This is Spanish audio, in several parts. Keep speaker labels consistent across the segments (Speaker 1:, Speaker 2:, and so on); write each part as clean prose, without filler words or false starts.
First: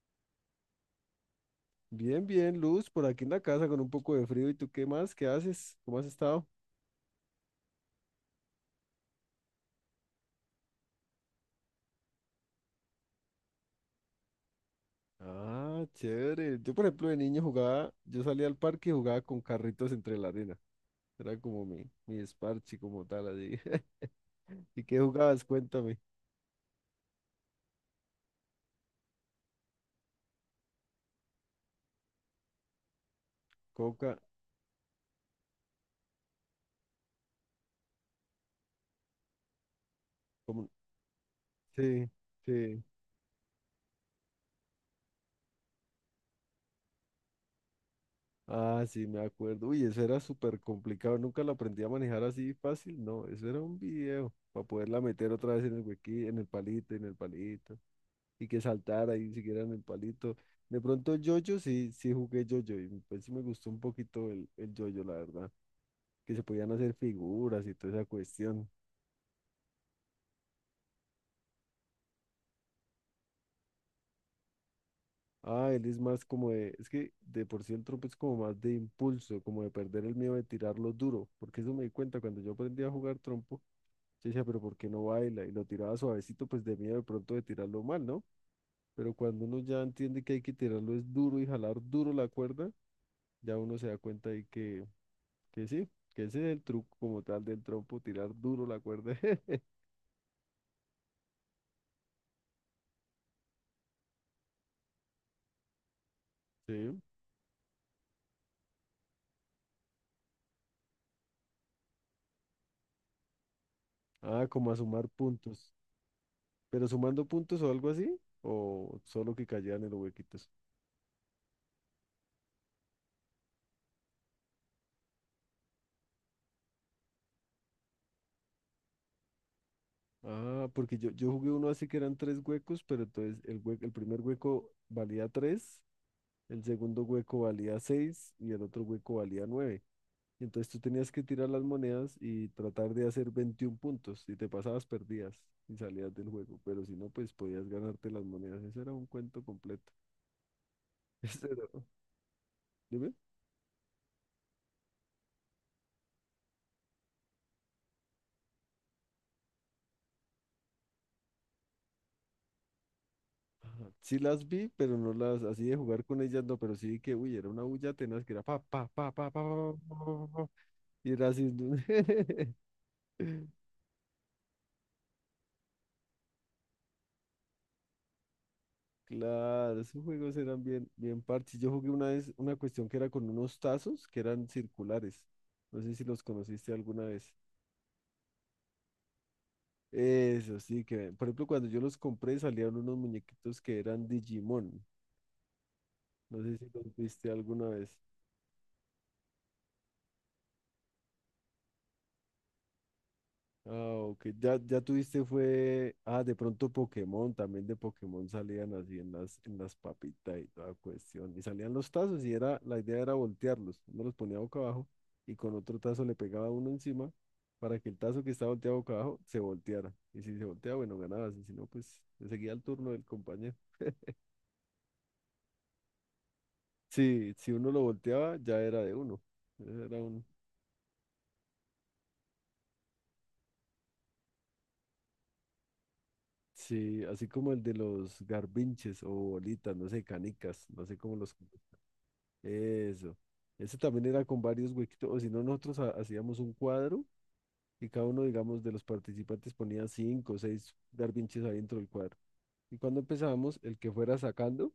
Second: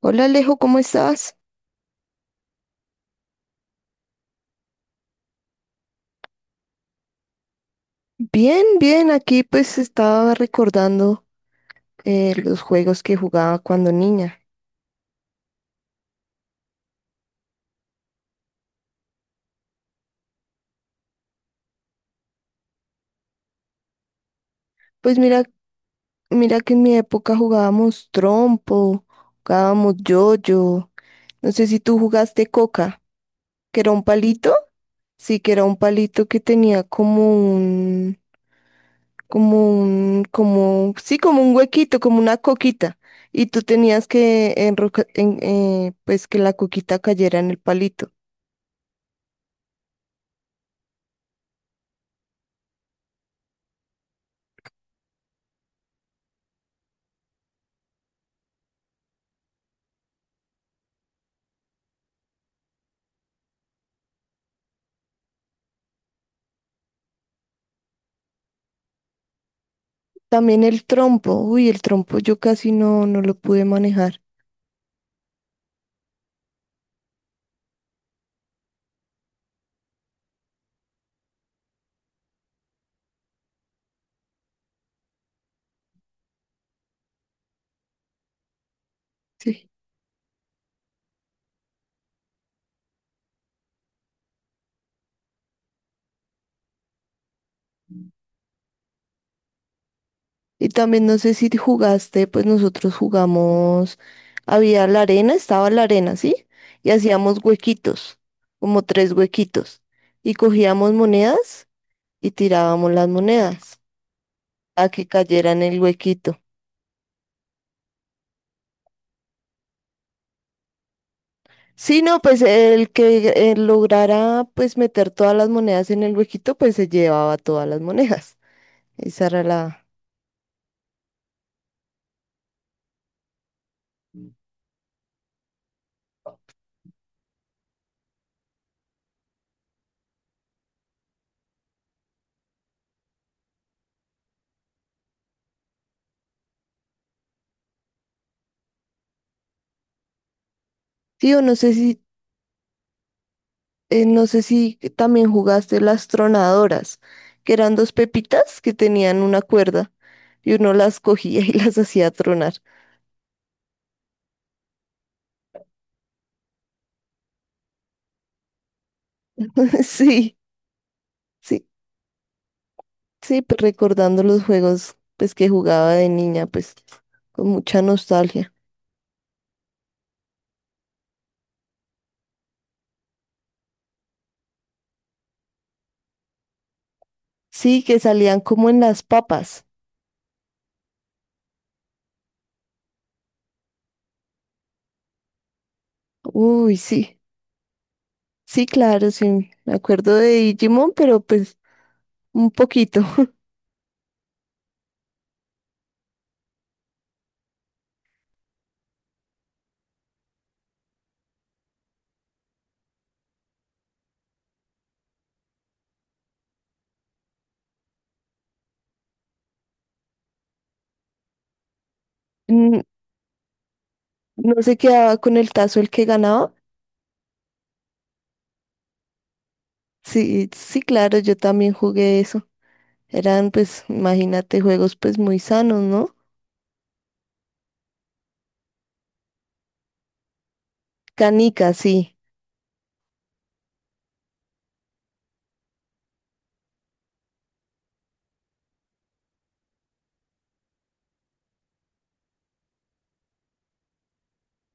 Speaker 1: Hola Alejo, ¿cómo estás?
Speaker 2: Bien, bien, Luz, por aquí en la casa con un poco de frío. ¿Y tú qué más? ¿Qué haces? ¿Cómo has estado?
Speaker 1: Bien, bien, aquí pues estaba recordando los juegos que jugaba cuando niña.
Speaker 2: Ah, chévere. Yo, por ejemplo, de niño jugaba, yo salía al parque y jugaba con carritos entre la arena. Era como mi esparchi, como tal, así. ¿Y qué
Speaker 1: Pues mira,
Speaker 2: jugabas? Cuéntame.
Speaker 1: mira que en mi época jugábamos trompo, jugábamos yoyo. No sé si tú jugaste coca, que era un
Speaker 2: Coca,
Speaker 1: palito. Sí, que era un palito que tenía como un, como un,
Speaker 2: como...
Speaker 1: como, sí, como un huequito,
Speaker 2: Sí,
Speaker 1: como una
Speaker 2: sí.
Speaker 1: coquita. Y tú tenías que pues que la coquita cayera en el palito.
Speaker 2: Ah, sí, me acuerdo. Uy, eso era súper complicado. Nunca lo aprendí a manejar así fácil. No, eso era un video para poderla meter otra vez en el huequí, en el palito, en el palito, y que saltara y siguiera en el palito. De pronto yo-yo sí, sí jugué yo-yo y pues sí me gustó un poquito el yo-yo, la verdad, que se podían hacer figuras y toda esa cuestión.
Speaker 1: También el trompo, uy, el trompo yo casi no lo pude manejar,
Speaker 2: Ah, él es más como de, es que de por sí el trompo es como más de impulso, como de perder el miedo de tirarlo duro, porque eso me di cuenta cuando yo aprendí a jugar trompo, yo decía, pero ¿por qué no baila? Y lo tiraba suavecito, pues de miedo de pronto de tirarlo mal, ¿no? Pero cuando uno
Speaker 1: sí.
Speaker 2: ya entiende que hay que tirarlo es duro y jalar duro la cuerda, ya uno se da cuenta ahí que... Que sí, que ese es el truco como tal del trompo, tirar duro la cuerda.
Speaker 1: Y también no sé si jugaste, pues nosotros jugamos, había la arena, estaba la arena, ¿sí? Y
Speaker 2: Sí.
Speaker 1: hacíamos huequitos, como tres huequitos, y cogíamos monedas y tirábamos las monedas
Speaker 2: Ah, como a
Speaker 1: a que
Speaker 2: sumar
Speaker 1: cayeran
Speaker 2: puntos.
Speaker 1: en el huequito.
Speaker 2: ¿Pero sumando puntos o algo así? ¿O solo que cayeran en los huequitos?
Speaker 1: Sí, no, pues el que lograra pues meter todas las monedas en el huequito, pues se llevaba todas las monedas. Esa era la...
Speaker 2: Ah, porque yo jugué uno así que eran tres huecos, pero entonces el primer hueco valía tres, el segundo hueco valía seis y el otro hueco valía nueve. Entonces tú tenías que tirar las monedas y tratar de hacer 21 puntos. Si te pasabas, perdías y salías del juego. Pero si no, pues podías ganarte las monedas. Ese era un cuento completo.
Speaker 1: Sí, o
Speaker 2: Este no. Dime.
Speaker 1: no sé si también jugaste las tronadoras, que eran dos pepitas que tenían una cuerda y uno las cogía y las hacía tronar.
Speaker 2: Ajá. Sí las vi, pero no las, así de jugar con ellas, no, pero sí que, uy, era una bulla tenaz que era pa, pa, pa, pa, pa, pa, pa, pa,
Speaker 1: Sí,
Speaker 2: pa, y era así.
Speaker 1: sí, sí, pues recordando los juegos pues que jugaba de niña, pues con mucha nostalgia.
Speaker 2: Claro, esos juegos eran bien, bien parches. Yo jugué una vez una cuestión que era con unos tazos que eran circulares. No sé si los conociste alguna vez.
Speaker 1: Sí, que salían como en las papas.
Speaker 2: Eso sí, que, por ejemplo, cuando yo los compré salían unos muñequitos que eran Digimon. No sé si
Speaker 1: Uy,
Speaker 2: los
Speaker 1: sí,
Speaker 2: viste alguna vez.
Speaker 1: sí, claro, sí, me acuerdo de Digimon, pero pues un poquito.
Speaker 2: Ah, ok. Ya, ya tuviste fue. Ah, de pronto Pokémon. También de Pokémon salían así en las papitas y toda cuestión. Y salían los tazos y era, la idea era voltearlos. Uno los ponía boca abajo y con otro tazo le pegaba uno encima para que el tazo que estaba volteado boca abajo se volteara. Y si se volteaba, bueno, ganabas. Y si no, pues le seguía el
Speaker 1: Mm.
Speaker 2: turno del compañero.
Speaker 1: No se quedaba con el tazo el que ganaba.
Speaker 2: Sí, si uno lo volteaba, ya era de uno. Ese era un.
Speaker 1: Sí, sí, claro, yo también jugué eso. Eran, pues, imagínate, juegos pues muy sanos, ¿no?
Speaker 2: Sí, así como el de los garbinches o bolitas, no sé, canicas, no sé cómo los...
Speaker 1: Canicas, sí.
Speaker 2: Eso. Eso también era con varios huequitos, o si no, nosotros hacíamos un cuadro y cada uno, digamos, de los participantes ponía cinco o seis garbinches ahí dentro del cuadro. Y cuando empezábamos, el que fuera sacando,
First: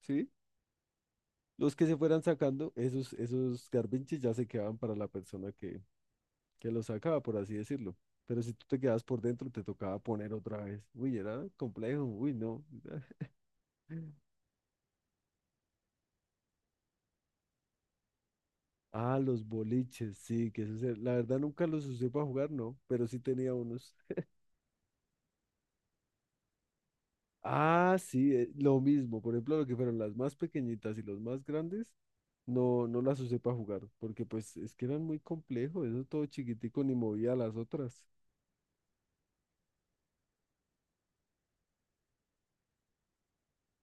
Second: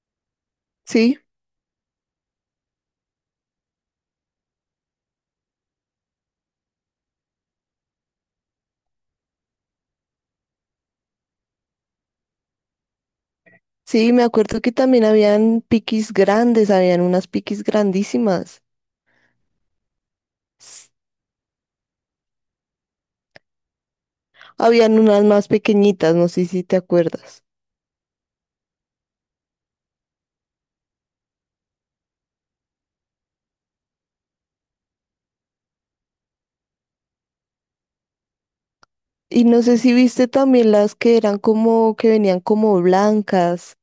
Speaker 2: ¿sí?
Speaker 1: Sí,
Speaker 2: Los que se fueran sacando, esos, esos garbinches ya se quedaban para la persona que los sacaba, por así decirlo. Pero si tú te quedabas por dentro, te tocaba poner otra vez. Uy, era complejo, uy, no.
Speaker 1: sí, me acuerdo que también habían piquis grandes, habían unas piquis grandísimas.
Speaker 2: Ah, los boliches, sí, que eso
Speaker 1: S-
Speaker 2: la verdad nunca los usé para jugar, no, pero sí tenía unos.
Speaker 1: Habían unas más pequeñitas, no sé si te acuerdas.
Speaker 2: Ah, sí, lo mismo. Por ejemplo, lo que fueron las más pequeñitas y los más grandes, no, no las usé para jugar, porque pues es que eran muy complejos, eso todo chiquitico ni movía las otras.
Speaker 1: Y no sé si viste también las que eran como, que venían como blancas.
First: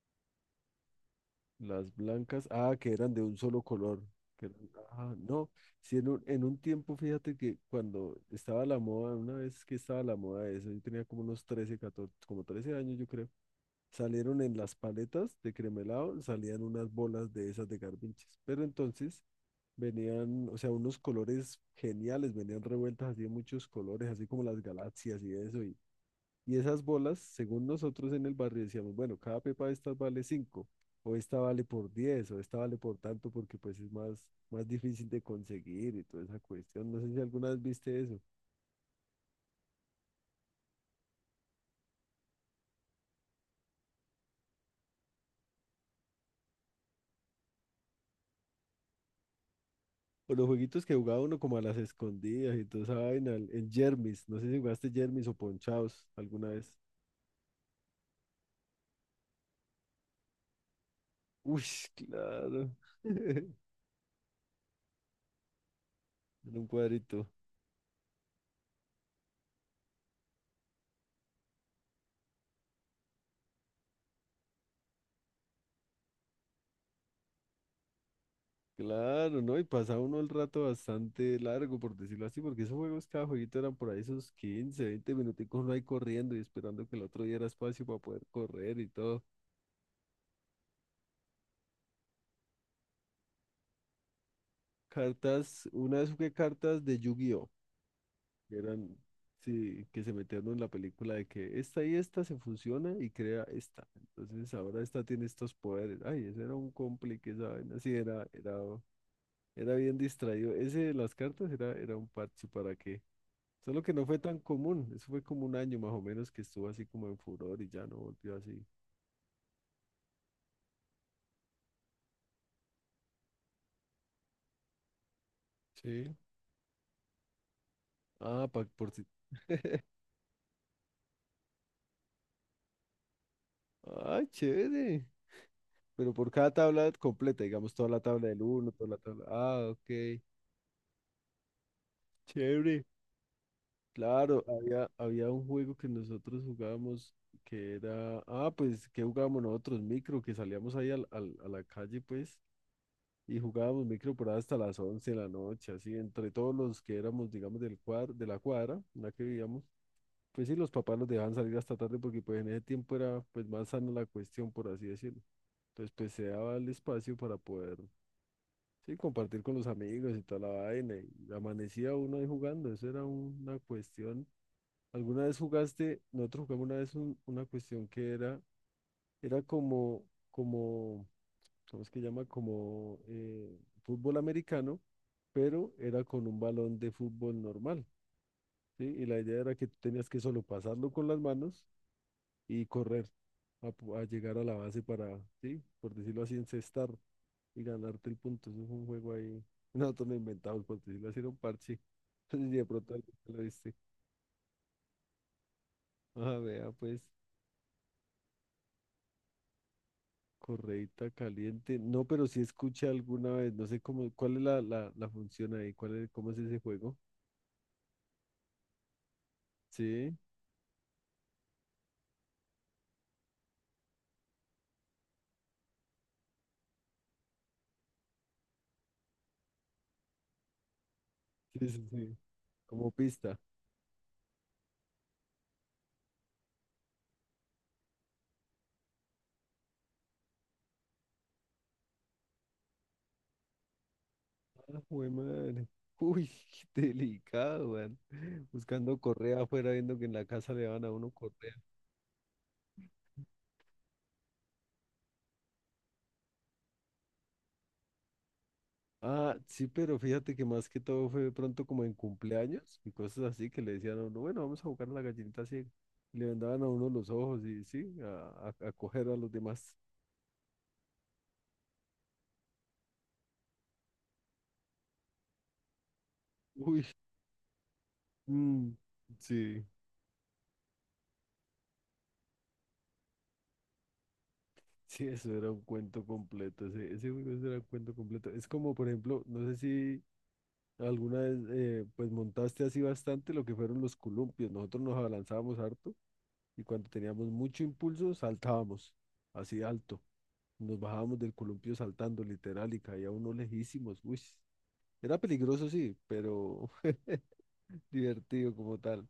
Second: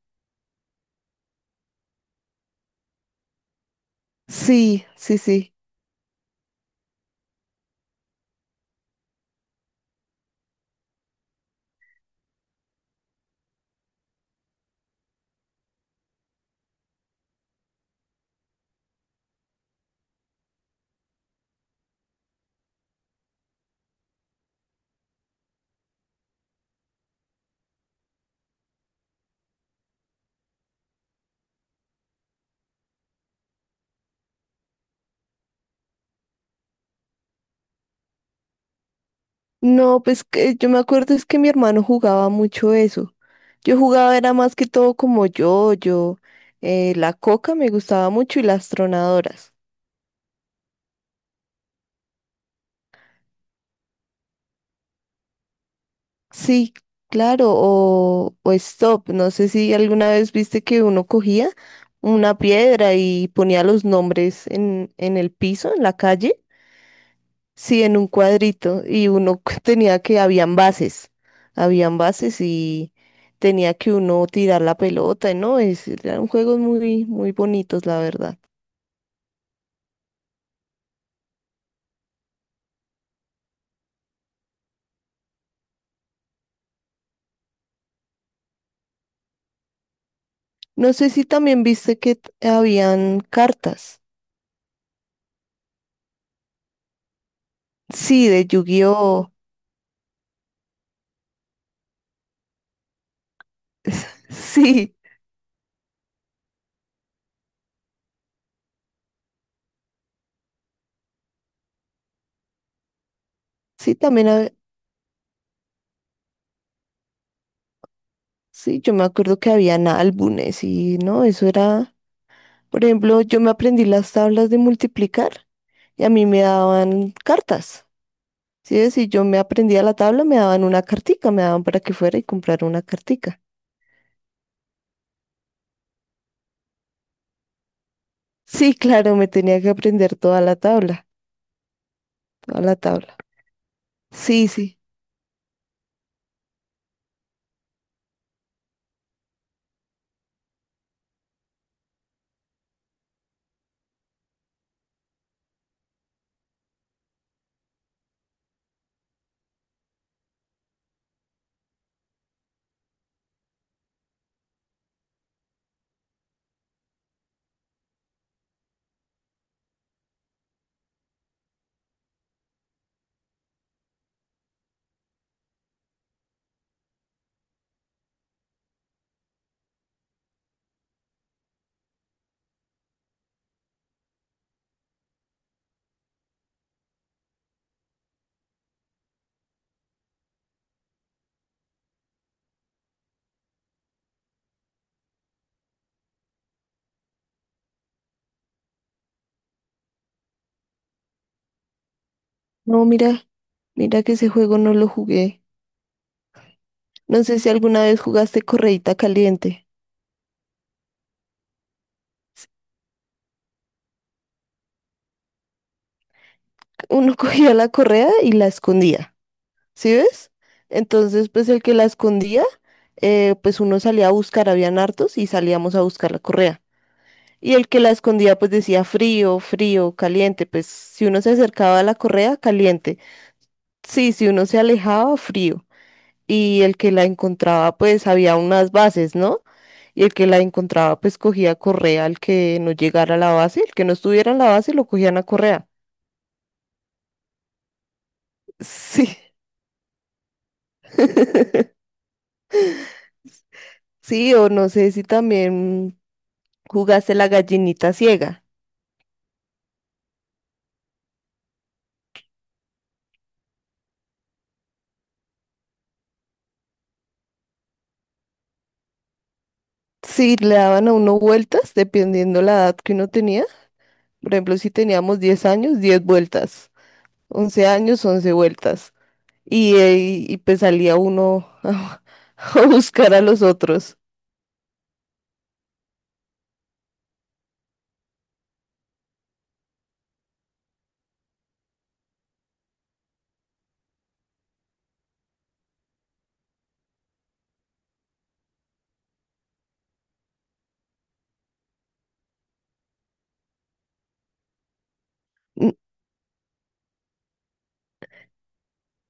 Speaker 2: Las blancas, ah, que eran de un solo color, que eran...
Speaker 1: Sí,
Speaker 2: ah,
Speaker 1: sí,
Speaker 2: no,
Speaker 1: sí.
Speaker 2: sí, en un tiempo, fíjate que cuando estaba la moda, una vez que estaba la moda de eso, yo tenía como unos 13, 14, como 13 años, yo creo. Salieron en las paletas de cremelado, salían unas bolas de esas de garbinches. Pero entonces venían, o sea, unos colores geniales, venían revueltas así de muchos colores, así como las galaxias y eso. Y esas bolas, según nosotros en el barrio, decíamos, bueno, cada pepa de estas vale 5 o esta vale por 10 o esta vale por tanto, porque pues es más, más difícil de conseguir y toda esa cuestión. No sé si alguna vez viste eso.
Speaker 1: No, pues que yo me acuerdo es que mi hermano jugaba mucho eso. Yo jugaba era más que todo como yo, la coca me gustaba mucho y las tronadoras.
Speaker 2: O los jueguitos que jugaba uno como a las escondidas y toda esa vaina, en Jermis. No sé si jugaste Jermis o Ponchaos alguna
Speaker 1: Sí,
Speaker 2: vez.
Speaker 1: claro, o stop. No sé si alguna vez viste que uno cogía
Speaker 2: Uy,
Speaker 1: una
Speaker 2: claro.
Speaker 1: piedra y ponía los nombres en el piso, en la calle,
Speaker 2: En un cuadrito.
Speaker 1: sí, en un cuadrito, y uno tenía que, habían bases y tenía que uno tirar la pelota, ¿no? Eran juegos muy, muy bonitos, la verdad.
Speaker 2: Claro, ¿no? Y pasaba uno el rato bastante largo, por decirlo así, porque esos juegos, cada jueguito eran por ahí esos 15 20 minuticos uno ahí corriendo y esperando que el otro diera espacio para poder correr y todo.
Speaker 1: No sé si también viste que habían cartas,
Speaker 2: Cartas, una vez jugué cartas de yu gi...
Speaker 1: sí, de
Speaker 2: Eran,
Speaker 1: Yu-Gi-Oh!
Speaker 2: sí, que se metieron en la película de que esta y esta se fusiona y crea esta. Entonces ahora
Speaker 1: Sí,
Speaker 2: esta tiene estos poderes. Ay, ese era un complique, esa vaina. Sí, era bien distraído. Ese de las cartas era, era un parche para que. Solo que
Speaker 1: sí,
Speaker 2: no fue
Speaker 1: también.
Speaker 2: tan común. Eso fue como un año más o menos que estuvo así como en furor y ya no volvió así.
Speaker 1: Sí, yo me acuerdo que habían álbumes y no, eso era, por ejemplo, yo me aprendí las tablas de multiplicar y a
Speaker 2: Sí.
Speaker 1: mí me daban cartas.
Speaker 2: Ah,
Speaker 1: Sí,
Speaker 2: por si.
Speaker 1: si yo me aprendía la tabla, me daban una cartica, me daban para que fuera y comprara una cartica.
Speaker 2: Ah, chévere. Pero por cada tabla completa, digamos, toda la tabla del uno,
Speaker 1: Sí,
Speaker 2: toda la
Speaker 1: claro,
Speaker 2: tabla.
Speaker 1: me tenía que
Speaker 2: Ah, ok.
Speaker 1: aprender toda la tabla, toda la
Speaker 2: Chévere.
Speaker 1: tabla.
Speaker 2: Claro,
Speaker 1: Sí, sí.
Speaker 2: había, había un juego que nosotros jugábamos que era, ah, pues, ¿que jugábamos nosotros? Micro, que salíamos ahí a la calle, pues, y jugábamos micro por ahí hasta las 11 de la noche, así, entre todos los que éramos, digamos, del cuadro, de la cuadra, en la que vivíamos, pues sí, los papás nos dejaban salir hasta tarde porque, pues, en ese tiempo era, pues, más sana la cuestión, por así decirlo. Entonces, pues, se daba el espacio para poder, sí, compartir con los amigos y toda la vaina, y amanecía uno ahí jugando, eso era una cuestión. ¿Alguna vez jugaste? Nosotros jugamos una vez una cuestión que era, era como, como, ¿cómo es que llama? Como fútbol americano, pero era con un balón de fútbol normal, ¿sí? Y la idea era que tú tenías que solo pasarlo con las manos y correr a, a llegar a la base para, ¿sí? Por decirlo así, encestar y ganarte el punto. Eso es un juego ahí. Nosotros lo inventamos, por decirlo así, era un parche. Y de
Speaker 1: No,
Speaker 2: pronto alguien
Speaker 1: mira,
Speaker 2: te lo viste.
Speaker 1: mira que ese juego no lo jugué.
Speaker 2: Ah, vea, pues.
Speaker 1: No sé si alguna vez jugaste correíta caliente.
Speaker 2: Correita caliente. No, pero sí escuché alguna vez. No sé cómo, cuál es la, la, la función ahí, cuál es, cómo es ese juego.
Speaker 1: Uno cogía la correa y la escondía. ¿Sí
Speaker 2: Sí,
Speaker 1: ves? Entonces, pues el que la escondía, pues uno salía a buscar, habían hartos y salíamos a buscar la correa. Y el que la escondía, pues decía frío, frío, caliente. Pues si uno se
Speaker 2: sí,
Speaker 1: acercaba a
Speaker 2: sí,
Speaker 1: la
Speaker 2: sí.
Speaker 1: correa,
Speaker 2: Como
Speaker 1: caliente.
Speaker 2: pista.
Speaker 1: Sí, si uno se alejaba, frío. Y el que la encontraba, pues había unas bases, ¿no? Y el que la encontraba, pues cogía correa al que no llegara a la base, el que no estuviera en la base,
Speaker 2: Ah,
Speaker 1: lo
Speaker 2: jue
Speaker 1: cogían a
Speaker 2: madre.
Speaker 1: correa.
Speaker 2: Uy, qué delicado, man. Buscando
Speaker 1: Sí.
Speaker 2: correa afuera, viendo que en la casa le van a uno correa.
Speaker 1: Sí, o no sé si también ¿jugaste la gallinita ciega?
Speaker 2: Ah, sí, pero fíjate que más que todo fue de pronto como en cumpleaños y cosas así que le decían a uno, bueno, vamos a jugar a la gallinita ciega. Y le vendaban a uno los ojos y sí, a coger a los demás.
Speaker 1: Sí, le daban a uno vueltas dependiendo la edad que uno tenía. Por ejemplo, si teníamos 10 años, 10 vueltas.
Speaker 2: Uy,
Speaker 1: 11 años, once
Speaker 2: mm,
Speaker 1: vueltas.
Speaker 2: sí.
Speaker 1: Y, pues salía uno a buscar a los otros.
Speaker 2: Sí, eso era un cuento completo, ese juego eso era un cuento completo. Es como, por ejemplo, no sé si alguna vez pues montaste así bastante lo que fueron los columpios. Nosotros nos abalanzábamos harto y cuando teníamos mucho impulso saltábamos así alto. Nos bajábamos del columpio saltando literal y caía uno lejísimos. Uy, era peligroso,
Speaker 1: M-
Speaker 2: sí, pero divertido como tal.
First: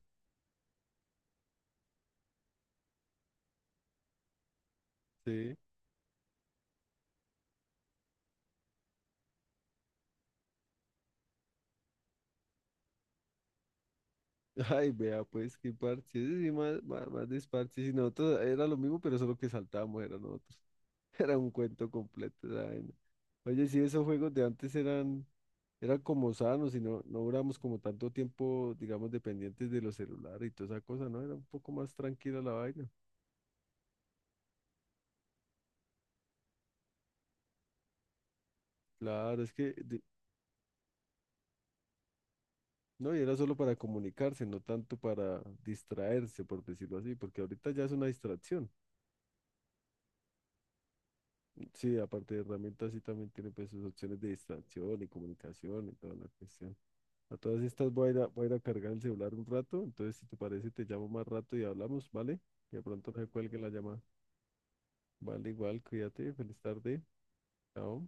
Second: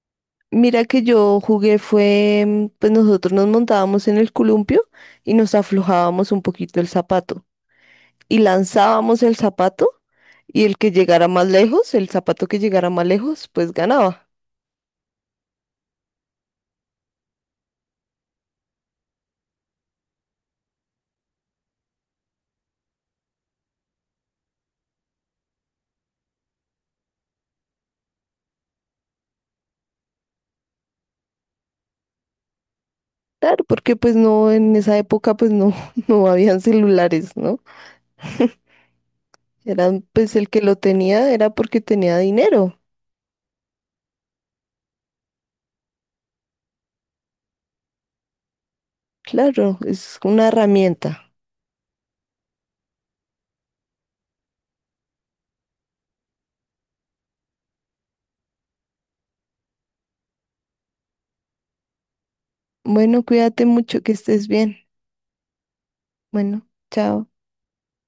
Speaker 1: Mira que yo jugué fue, mm, pues nosotros nos montábamos en el columpio y nos
Speaker 2: Sí.
Speaker 1: aflojábamos un poquito el zapato. Y lanzábamos el zapato y el que llegara más lejos, el zapato que llegara más lejos, pues ganaba.
Speaker 2: Ay, vea, pues qué parche. Ese sí, más, más, más desparche. Si nosotros era lo mismo, pero solo que saltábamos, era nosotros. Era un cuento completo esa vaina. Oye, sí, esos juegos de antes eran, eran como sanos y no, no duramos como tanto tiempo, digamos, dependientes de los celulares y toda esa cosa, ¿no? Era un poco más tranquila la vaina.
Speaker 1: Claro, porque pues no, en esa época pues no, no habían celulares, ¿no?
Speaker 2: Claro, es que, de...
Speaker 1: Eran, pues el que lo tenía era porque tenía dinero.
Speaker 2: no, y era solo para comunicarse, no tanto para distraerse, por decirlo así, porque ahorita ya es una distracción.
Speaker 1: Claro, es una herramienta.
Speaker 2: Sí, aparte de herramientas, sí también tiene pues sus opciones de distracción y comunicación y toda la cuestión. A todas estas voy a ir a, voy a ir a cargar el celular un rato, entonces si te parece te llamo más rato y hablamos, ¿vale? Que de pronto no
Speaker 1: Bueno,
Speaker 2: se cuelgue
Speaker 1: cuídate
Speaker 2: la llamada.
Speaker 1: mucho, que estés bien.
Speaker 2: Vale, igual, cuídate, feliz
Speaker 1: Bueno,
Speaker 2: tarde,
Speaker 1: chao.
Speaker 2: chao.